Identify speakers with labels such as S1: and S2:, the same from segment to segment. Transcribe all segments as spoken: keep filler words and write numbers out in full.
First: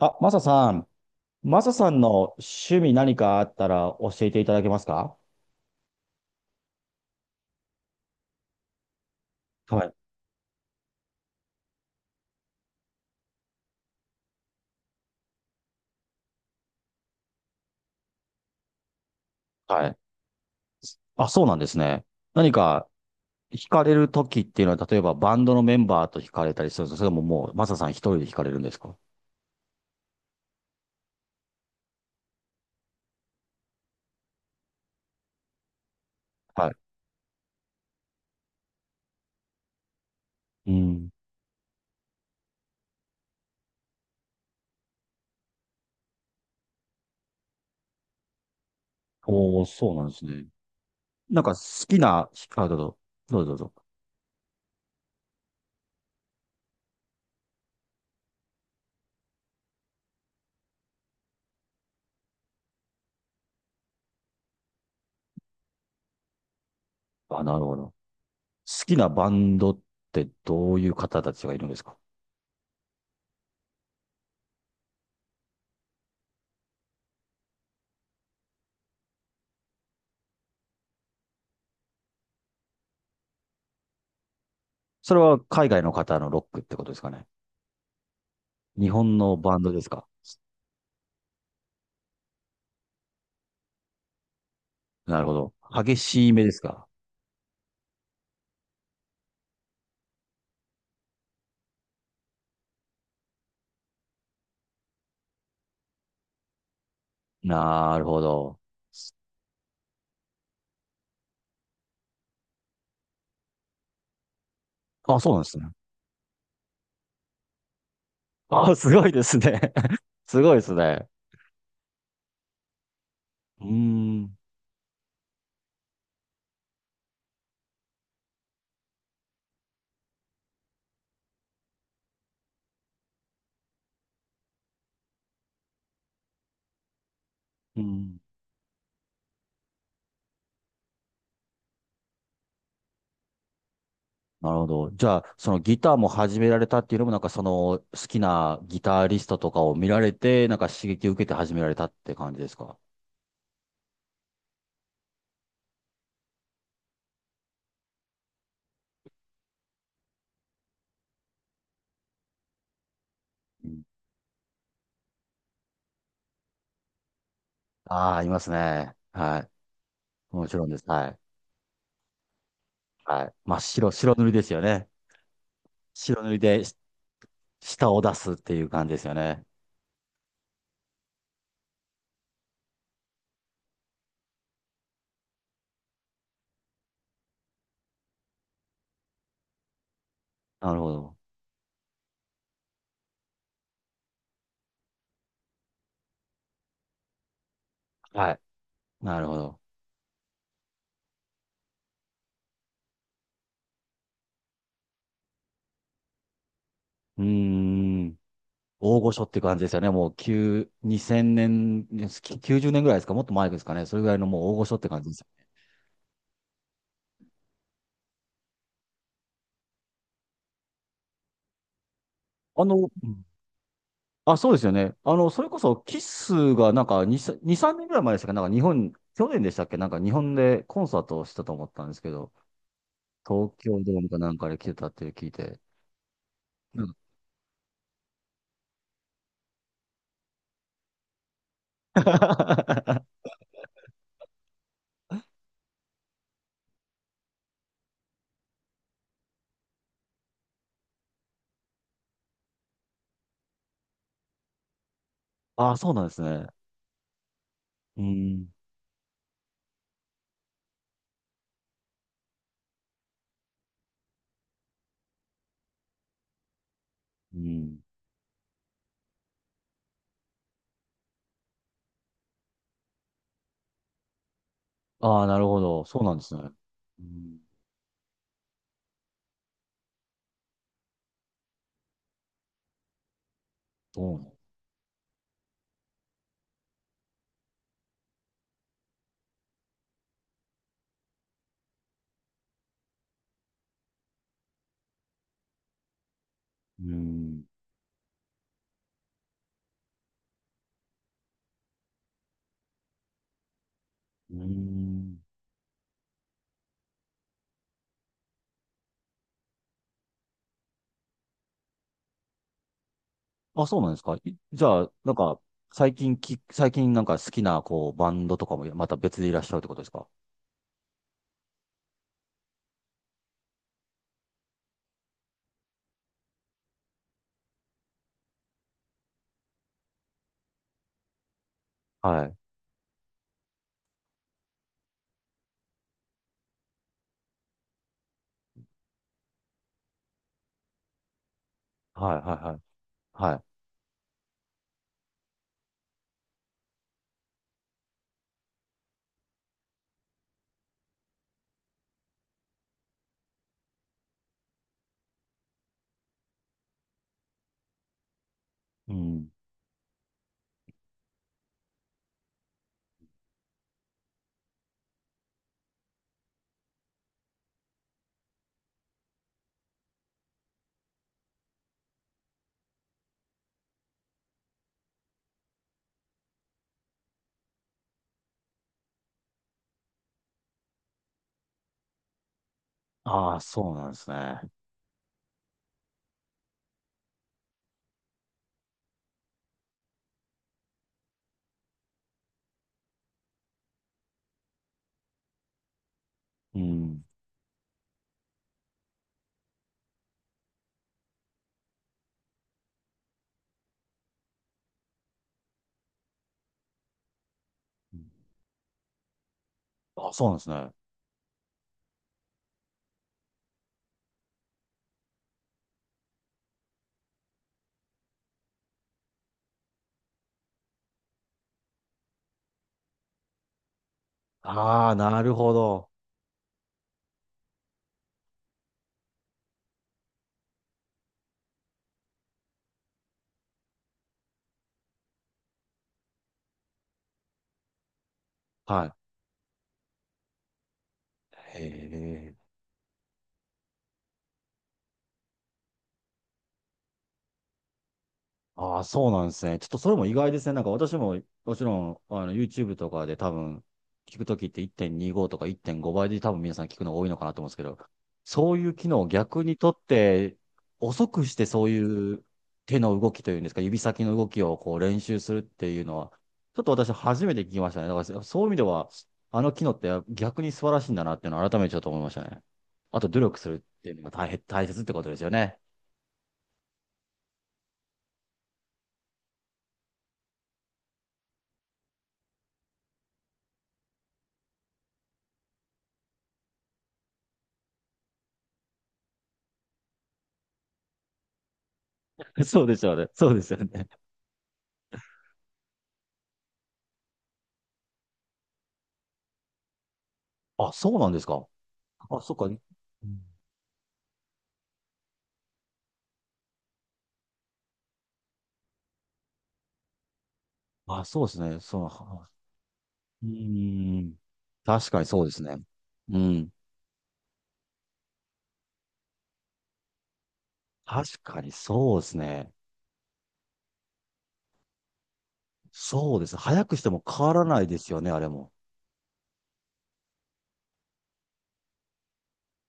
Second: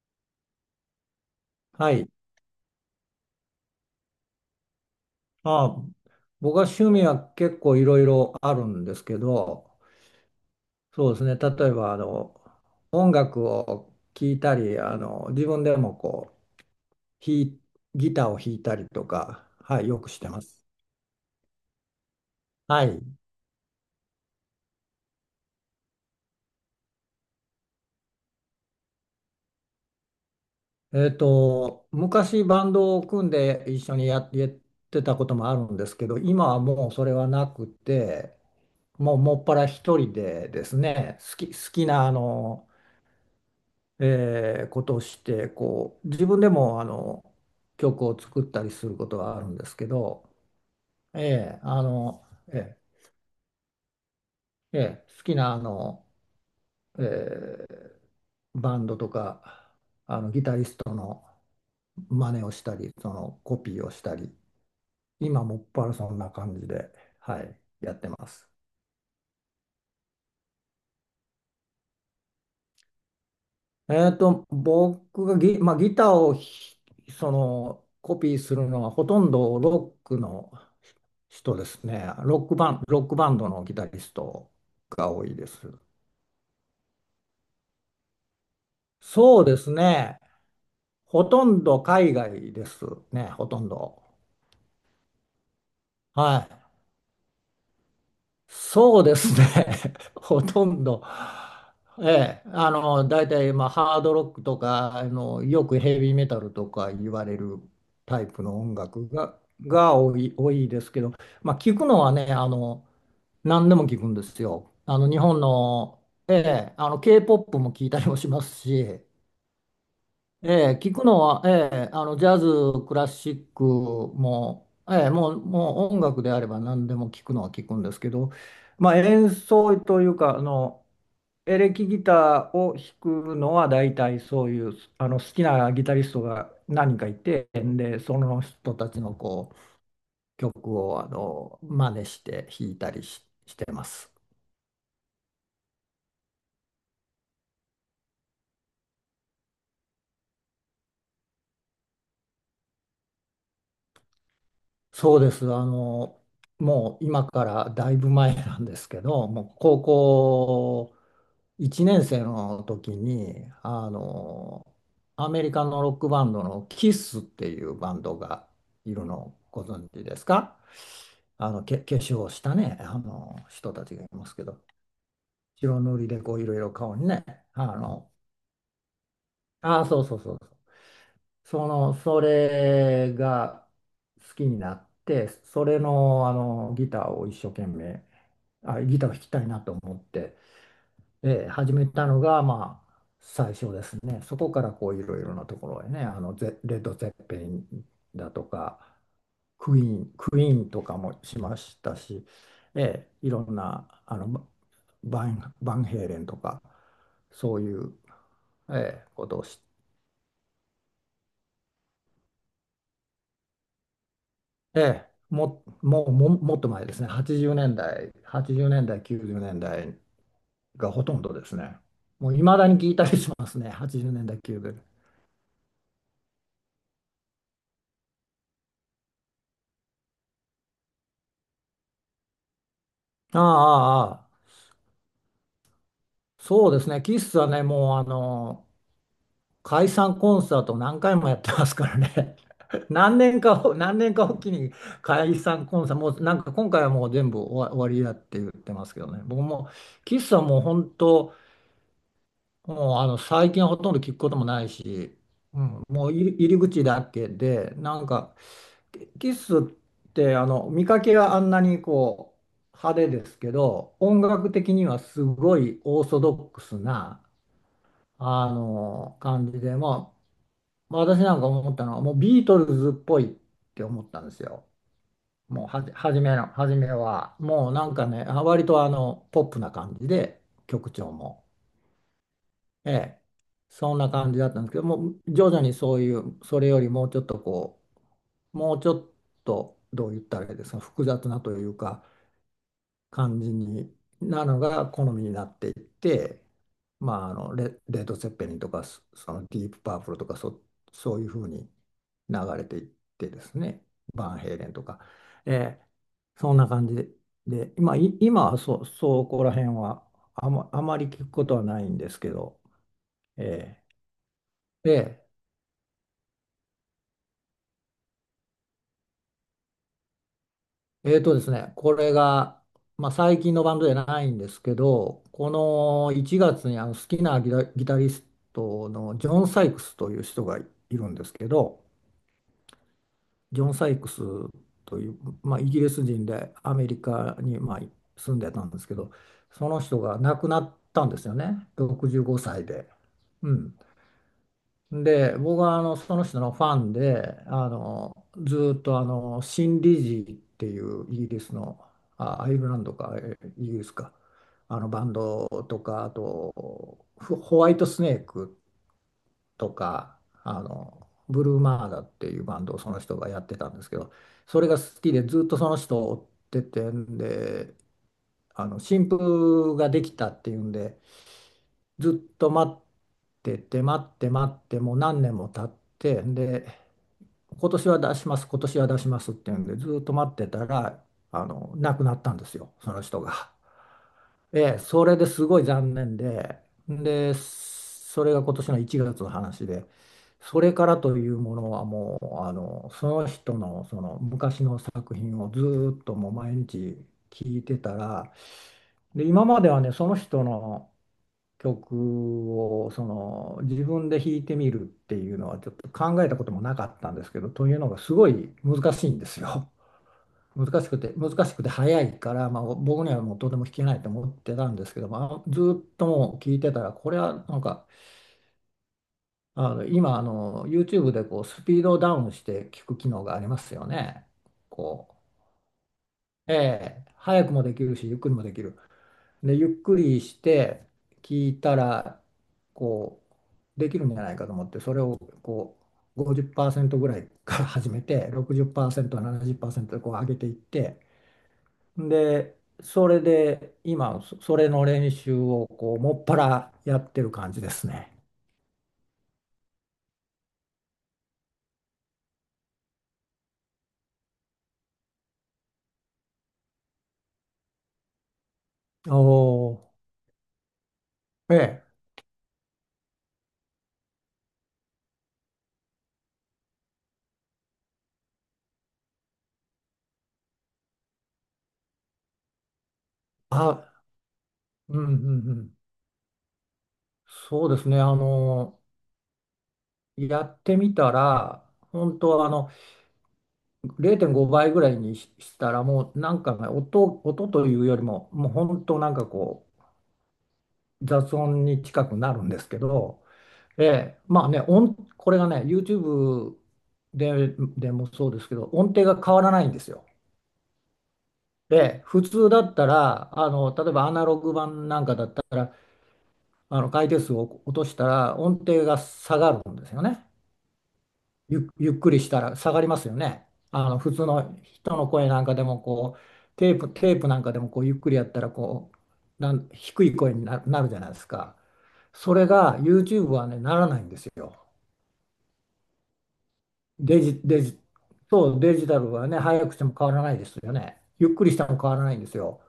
S1: あ、マサさん、マサさ
S2: は
S1: ん
S2: い。
S1: の趣味何かあったら教えていただけますか？
S2: まあ、僕は趣味は結構いろいろあるんですけど、
S1: はい。
S2: そうですね。例えば、あの、音楽を聴いたり、あの、自分でもこう、弾いギターを弾いたりとか、は
S1: は
S2: い、
S1: い。
S2: よくしてます。
S1: あ、そうなんですね。何
S2: は
S1: か
S2: い。
S1: 惹かれる時っていうのは、例えばバンドのメンバーと惹かれたりするんですか？それとももうマサさん一人で惹かれるんですか？
S2: えっと、昔バンドを組んで一緒にややってたこともあるんですけど、今は
S1: は
S2: もうそれはなくて、もうもっぱら一人でで
S1: い。う
S2: す
S1: ん。
S2: ね、好き、好きなあのえーことをしてこう自分でもあの曲を作ったりすることはあるん
S1: おー、
S2: ですけ
S1: そうなんです
S2: ど、
S1: ね。なんか
S2: え
S1: 好
S2: ーあ
S1: き
S2: の
S1: な、あ、ど
S2: え
S1: うぞ、どうぞどうぞ。
S2: ーえー好きなあの、えーバンドとかあのギタリストの真似をしたりそのコピーをしたり今もっぱらそんな感じで、は
S1: あ、
S2: い、
S1: なるほど。
S2: や
S1: 好
S2: ってます。
S1: きなバンドってどういう方たちがいるんですか？
S2: えっと、僕がギ、まあ、ギターをひそのコピーするのはほとんどロックの人ですね。ロックバン、ロックバンドのギタリストが
S1: それ
S2: 多い
S1: は
S2: です。
S1: 海外の方のロックってことですかね。日本の
S2: そうで
S1: バンド
S2: す
S1: ですか？
S2: ね。ほとんど海外ですね、ほとんど。
S1: なるほど。激しい目
S2: は
S1: で
S2: い。
S1: すか。
S2: そうですね。ほとんど。ええ、あの、大体、まあ、ハードロックとか、あの、よくヘビーメタルとか言われる
S1: なるほ
S2: タイプ
S1: ど。
S2: の音楽が、が多い、多いですけど、まあ、聞くのはね、あの、何でも聞くんですよ。あの、日
S1: あ、そうな
S2: 本
S1: んですね。
S2: の、ええ、あの、K-ケーポップ も聞いたりもします
S1: あ、す
S2: し、
S1: ごいですね。すごいで
S2: え
S1: す
S2: え、聞く
S1: ね。
S2: のは、ええ、あの、ジャズ、クラシック
S1: うーん。
S2: も、ええ、もう、もう音楽であれば何でも聞くのは聞くんですけど、まあ、演奏というか、あの、エレキギターを弾くのは大体そういう、あの、好きなギタリストが何人かいて、
S1: う
S2: で、そ
S1: ん。
S2: の人たちのこう、曲を、あの、真似して弾いたりし、してます。
S1: なるほど。じゃあ、そのギターも始められたっていうのも、なんかその好きなギタリストとかを見られて、なんか刺激を受けて始められたって感じですか。
S2: そうです。あの、もう今からだいぶ前なんですけど、もう高校いちねん生の時に、
S1: うん。
S2: あの、アメリカのロックバンドのキスっていうバン
S1: あ
S2: ド
S1: あ、いま
S2: が
S1: すね。
S2: いるの
S1: は
S2: ご存知です
S1: い。もち
S2: か？
S1: ろんです。はい。
S2: あの、け、化粧をしたね、あ
S1: はい。
S2: の、
S1: 真っ
S2: 人た
S1: 白、
S2: ちがい
S1: 白
S2: ま
S1: 塗り
S2: す
S1: で
S2: け
S1: す
S2: ど、
S1: よね。
S2: 白塗り
S1: 白
S2: で
S1: 塗
S2: こ
S1: り
S2: ういろい
S1: で
S2: ろ
S1: し
S2: 顔にね、あ
S1: 舌を
S2: の、
S1: 出すっていう感じですよね。
S2: ああ、そうそうそうそう。その、それが好きになって、それの、あの、ギターを一生懸命、あ、ギターを弾きたいなと思って、
S1: なるほど。
S2: えー始めたのが、まあ、最初ですね。そこからこういろいろなところへね、あのゼ、レッド・ゼッペリンだ
S1: はい。
S2: とか、
S1: なるほど。
S2: クイーン、クイーンとかもしましたし、えーいろんなあのババン、バンヘイレンとか、
S1: うー
S2: そういう、
S1: ん。大
S2: えー
S1: 御所
S2: こ
S1: っ
S2: と
S1: て
S2: を
S1: 感
S2: し
S1: じですよね。もう、きゅう、にせんねん、きゅうじゅうねんぐらいですか、もっと前ですかね。それぐらいのもう大御所って感
S2: て、
S1: じです。
S2: も、もう、も、もっと前ですね、はちじゅうねんだい、はちじゅうねんだい、きゅうじゅうねんだいがほとんどですね。もういま
S1: あ
S2: だ
S1: の、
S2: に聞いた
S1: う
S2: り
S1: ん。
S2: しますね、80年
S1: あ、
S2: 代、
S1: そうです
S2: 90
S1: よ
S2: 年代。
S1: ね。あの、それこそ、キスがなんかに、に、さんねんぐらい前でしたっけ？なんか日本、去年でしたっけ？なんか日本でコンサートをしたと思ったんですけど、
S2: あ
S1: 東京ドー
S2: あ、
S1: ム
S2: あ
S1: かな
S2: あ、
S1: んかで来てたって聞いて。
S2: そうで
S1: う
S2: す
S1: ん。
S2: ね、キスはね、もうあの解散コンサートを何回もやってますからね、何 年かを、何年かおきに解散コンサート、もうなんか今回はもう全部終わ、終わりだって言ってますけどね、僕もキスはもう本当、もうあの最近はほとんど聞くこともないし、
S1: あ、そうな
S2: も
S1: んで
S2: う
S1: す
S2: 入り
S1: ね。
S2: 入り口だけで、な
S1: う
S2: んか
S1: ん。
S2: キスってあの見かけがあんなにこう派手ですけど、音楽的にはすごいオーソドックスな。
S1: うん。
S2: あの感じで、まあ、私なんか思ったのは、もうビートルズっぽいって思ったんですよ。
S1: ああ、なるほ
S2: もうは
S1: ど。
S2: じ、
S1: そうなん
S2: 初
S1: で
S2: め
S1: すね。
S2: の、初め
S1: う
S2: は、
S1: ん。
S2: もうなんかね、あ割とあの、ポップな感じで、曲調も。ええ、そんな感じ
S1: そ
S2: だったんですけど、もう徐々にそういう、それよりもうちょっとこう、もうちょっと、どう言ったらいいですか、複雑なというか、感じになのが好みになっていって、
S1: う。う
S2: まあ、あ
S1: ん。
S2: のレ、レッド・ツェッペリンとかそそのディープ・パープルとかそ、そういうふうに流れていってですね
S1: う
S2: バンヘイレンとか、
S1: ん。
S2: えーそんな感じで、でまあ、い今はそ、そこら辺はあま、あまり聞くことはないんですけど、
S1: あ、そう
S2: え
S1: なんですか。いじゃ
S2: ー
S1: あ、なん
S2: で
S1: か、最近き、最近なんか好きな、こう、バンドとかもまた別でいらっしゃるってことですか？
S2: えーとですね、これが、まあ、最近のバンドじゃないんですけど、このいちがつにあの好きなギタ、ギタリストのジョン・サイクスという人がいるんですけど、
S1: はい。
S2: ジョン・サイクスという、まあ、イギリス人でアメリカに、まあ、住んでたんですけど、その人が亡くなったんですよね、
S1: はい、
S2: 65
S1: は
S2: 歳で。
S1: い、はい。は
S2: うんで、僕はあのその人のファンで、あのずーっとあのシン・リジーっていうイギリスの、あ、アイルランドか、えイギリスか、あのバンドとか、あとホホワイトスネーク
S1: い。うん。
S2: とか、あのブルーマーダっていうバンドをその人がやってたんですけど、それが好きでずーっとその人を追っててんで、あの新譜ができたっていうんで、ずっと待ってて待って待ってもう何年も経ってで今年は出します今年は出しますっていうんでずっと待ってたらあの亡くなったんですよその人
S1: ああ、
S2: が。
S1: そうなんですね。
S2: ええ、それですごい残念ででそれが今年のいちがつの話でそれからというものはもうあのその人のその昔の作品をずーっともう毎
S1: う
S2: 日
S1: ん。
S2: 聞いてたらで今まではねその人の曲をその自分で弾いてみるっていうのはちょっと考えたこともなかったんですけど、というのがすごい難しいんですよ。
S1: あ、そうなんです ね。
S2: 難しくて、難しくて早いから、まあ、僕にはもうとても弾けないと思ってたんですけど、まあ、ずっともう聞いてたら、これはなんか、あの今あの YouTube でこうスピードをダウンして聞く機能がありますよね。
S1: ああ、
S2: こ
S1: なるほど。
S2: う、ええ、早くもできるし、ゆっくりもできる。で、ゆっくりして聞いたら、こう、できるんじゃないかと思って、それをこう、ごじゅうパーセントぐらいから始めて、
S1: は
S2: ろくじゅうパーセント、ななじゅうパーセントでこう上げていって、
S1: い。へえ。
S2: で、それで今、そそれの練習をこう、もっぱらやってる感じですね。
S1: ああ、そうなんですね。ちょっとそれも意外ですね。なんか私も、もちろん、あの、YouTube とかで多分、聞くときっていってんにごとかいってんごばいで多分皆さん聞くの多いのかなと思うんですけど、そういう機能を
S2: お
S1: 逆にとっ
S2: お、
S1: て、遅くして
S2: え
S1: そう
S2: え、
S1: いう手の動きというんですか、指先の動きをこう練習するっていうのは、ちょっと私初めて聞きましたね。だからそういう意味では、あの機能って逆に素晴らしいんだなっていうのを改めてちょっと思いましたね。あと努力するって
S2: あ、
S1: いうのが大変、大切って
S2: う
S1: こ
S2: ん
S1: とで
S2: う
S1: すよ
S2: んう
S1: ね。
S2: ん。そうですね、あの、やってみたら、本当あの、れいてんごばいぐらいにししたらもうなんかね音、音というよりももう本当なんかこう雑音に近くなる んで
S1: そう
S2: す
S1: で
S2: け
S1: すよね。
S2: ど、
S1: そうですよ
S2: え
S1: ね。
S2: え、まあね音これがね YouTube で、でもそうですけど音程が変わらないんですよ。
S1: あ、そうなんですか。
S2: で
S1: あ、
S2: 普
S1: そっか。
S2: 通
S1: うん。
S2: だったらあの例えばアナログ版なんかだったらあの回転数を落としたら音程が下がるんですよね。
S1: あ、そうですね。
S2: ゆ、
S1: そう。
S2: ゆっくり
S1: は
S2: したら下がりますよ
S1: う
S2: ね。あの
S1: ー
S2: 普
S1: ん。
S2: 通の
S1: 確
S2: 人
S1: かに
S2: の
S1: そう
S2: 声
S1: で
S2: な
S1: す
S2: んか
S1: ね。
S2: でもこ
S1: う
S2: う
S1: ん。
S2: テープ、テープなんかでもこうゆっくりやったらこうなん低い声にな、なるじゃな
S1: 確
S2: いです
S1: かに
S2: か。
S1: そうです
S2: それ
S1: ね。
S2: が YouTube はね、ならないんですよ。
S1: そうです。早くしても
S2: デ
S1: 変わ
S2: ジ、
S1: らな
S2: デ
S1: いで
S2: ジ、
S1: すよね、あれも。
S2: そう、デジタルはね、早くしても変わらないですよね。ゆっくりしても変わらないんですよ。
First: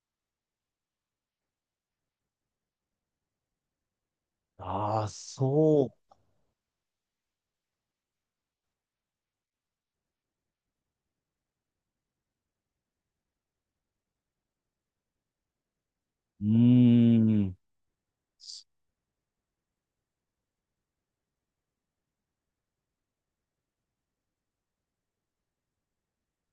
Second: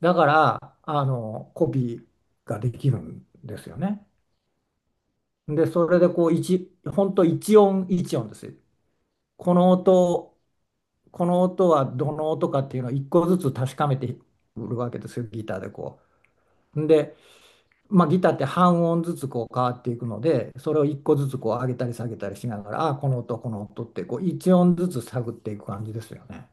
S2: だから、あの、コピーができるんですよね。
S1: ああ、
S2: で、そ
S1: そ
S2: れでこう、一、本当一音一音です。この音この音はどの音かっていうのを一個ずつ確かめてくるわけですよ、ギターでこ
S1: う。う
S2: う。で、
S1: ーん。
S2: まあ、ギターって半音ずつこう変わっていくので、それを一個ずつこう上げたり下げたりしながら、ああ、この音、この音ってこう一音ずつ探っていく感じですよね。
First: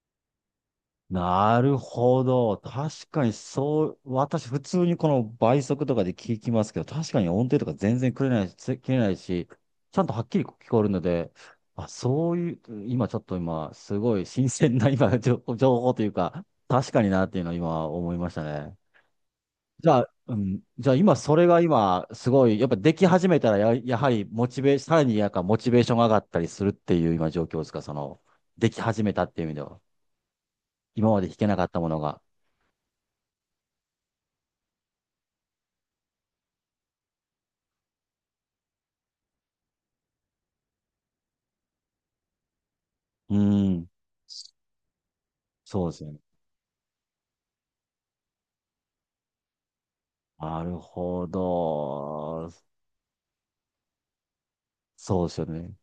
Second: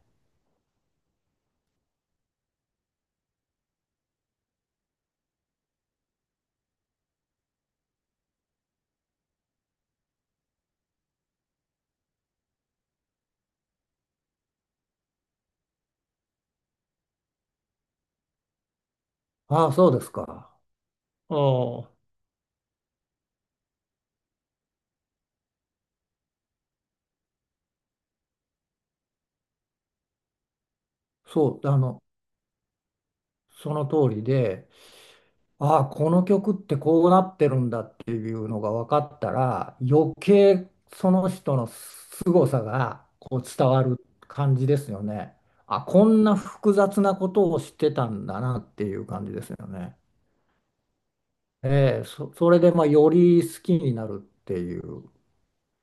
S1: なるほど。確かにそう、私普通にこの倍速とかで聞きますけど、確かに音程とか全然切れないし、つ切れないし、ちゃんとはっきり聞こえるので、あ、そういう、今ちょっと今、すごい新鮮な今、情情報というか、確かになっていうのを今思いましたね。
S2: ああ、そ
S1: じ
S2: う
S1: ゃ
S2: で
S1: あ、
S2: す
S1: う
S2: か。
S1: ん、じゃあ今そ
S2: あ
S1: れが
S2: あ、
S1: 今、すごい、やっぱでき始めたらや、やはりモチベー、さらになんかモチベーションが上がったりするっていう今状況ですか、その、でき始めたっていう意味では。今まで弾けな
S2: そ
S1: か
S2: う、
S1: っ
S2: あ
S1: たもの
S2: の、
S1: が。
S2: その通りで、ああ、この曲ってこうなってるんだっていうのが分かったら、余計その人の凄さがこ
S1: う
S2: う伝わ
S1: ん。
S2: る感じですよね。あ、
S1: そうです
S2: こ
S1: よね。
S2: んな複雑なことをしてたんだなっていう感じですよね。
S1: なるほ
S2: ええ、そ、そ
S1: ど。
S2: れでまあより好きになるっていう、
S1: そうですよね。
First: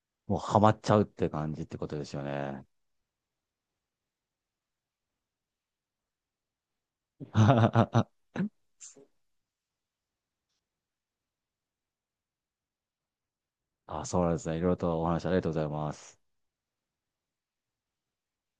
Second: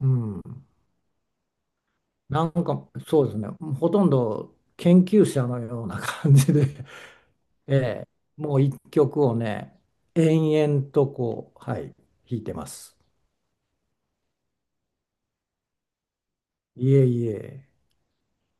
S2: う
S1: もう
S2: ん、
S1: ハマっちゃうって感じってことですよ
S2: なん
S1: ね。
S2: かそうですね、ほとんど研究者のような感じで、え え、もう一曲をね、延々とこう、はい、弾いてます。
S1: あ、そうなんですね。いろいろとお話ありがとうございます。
S2: いえいえ。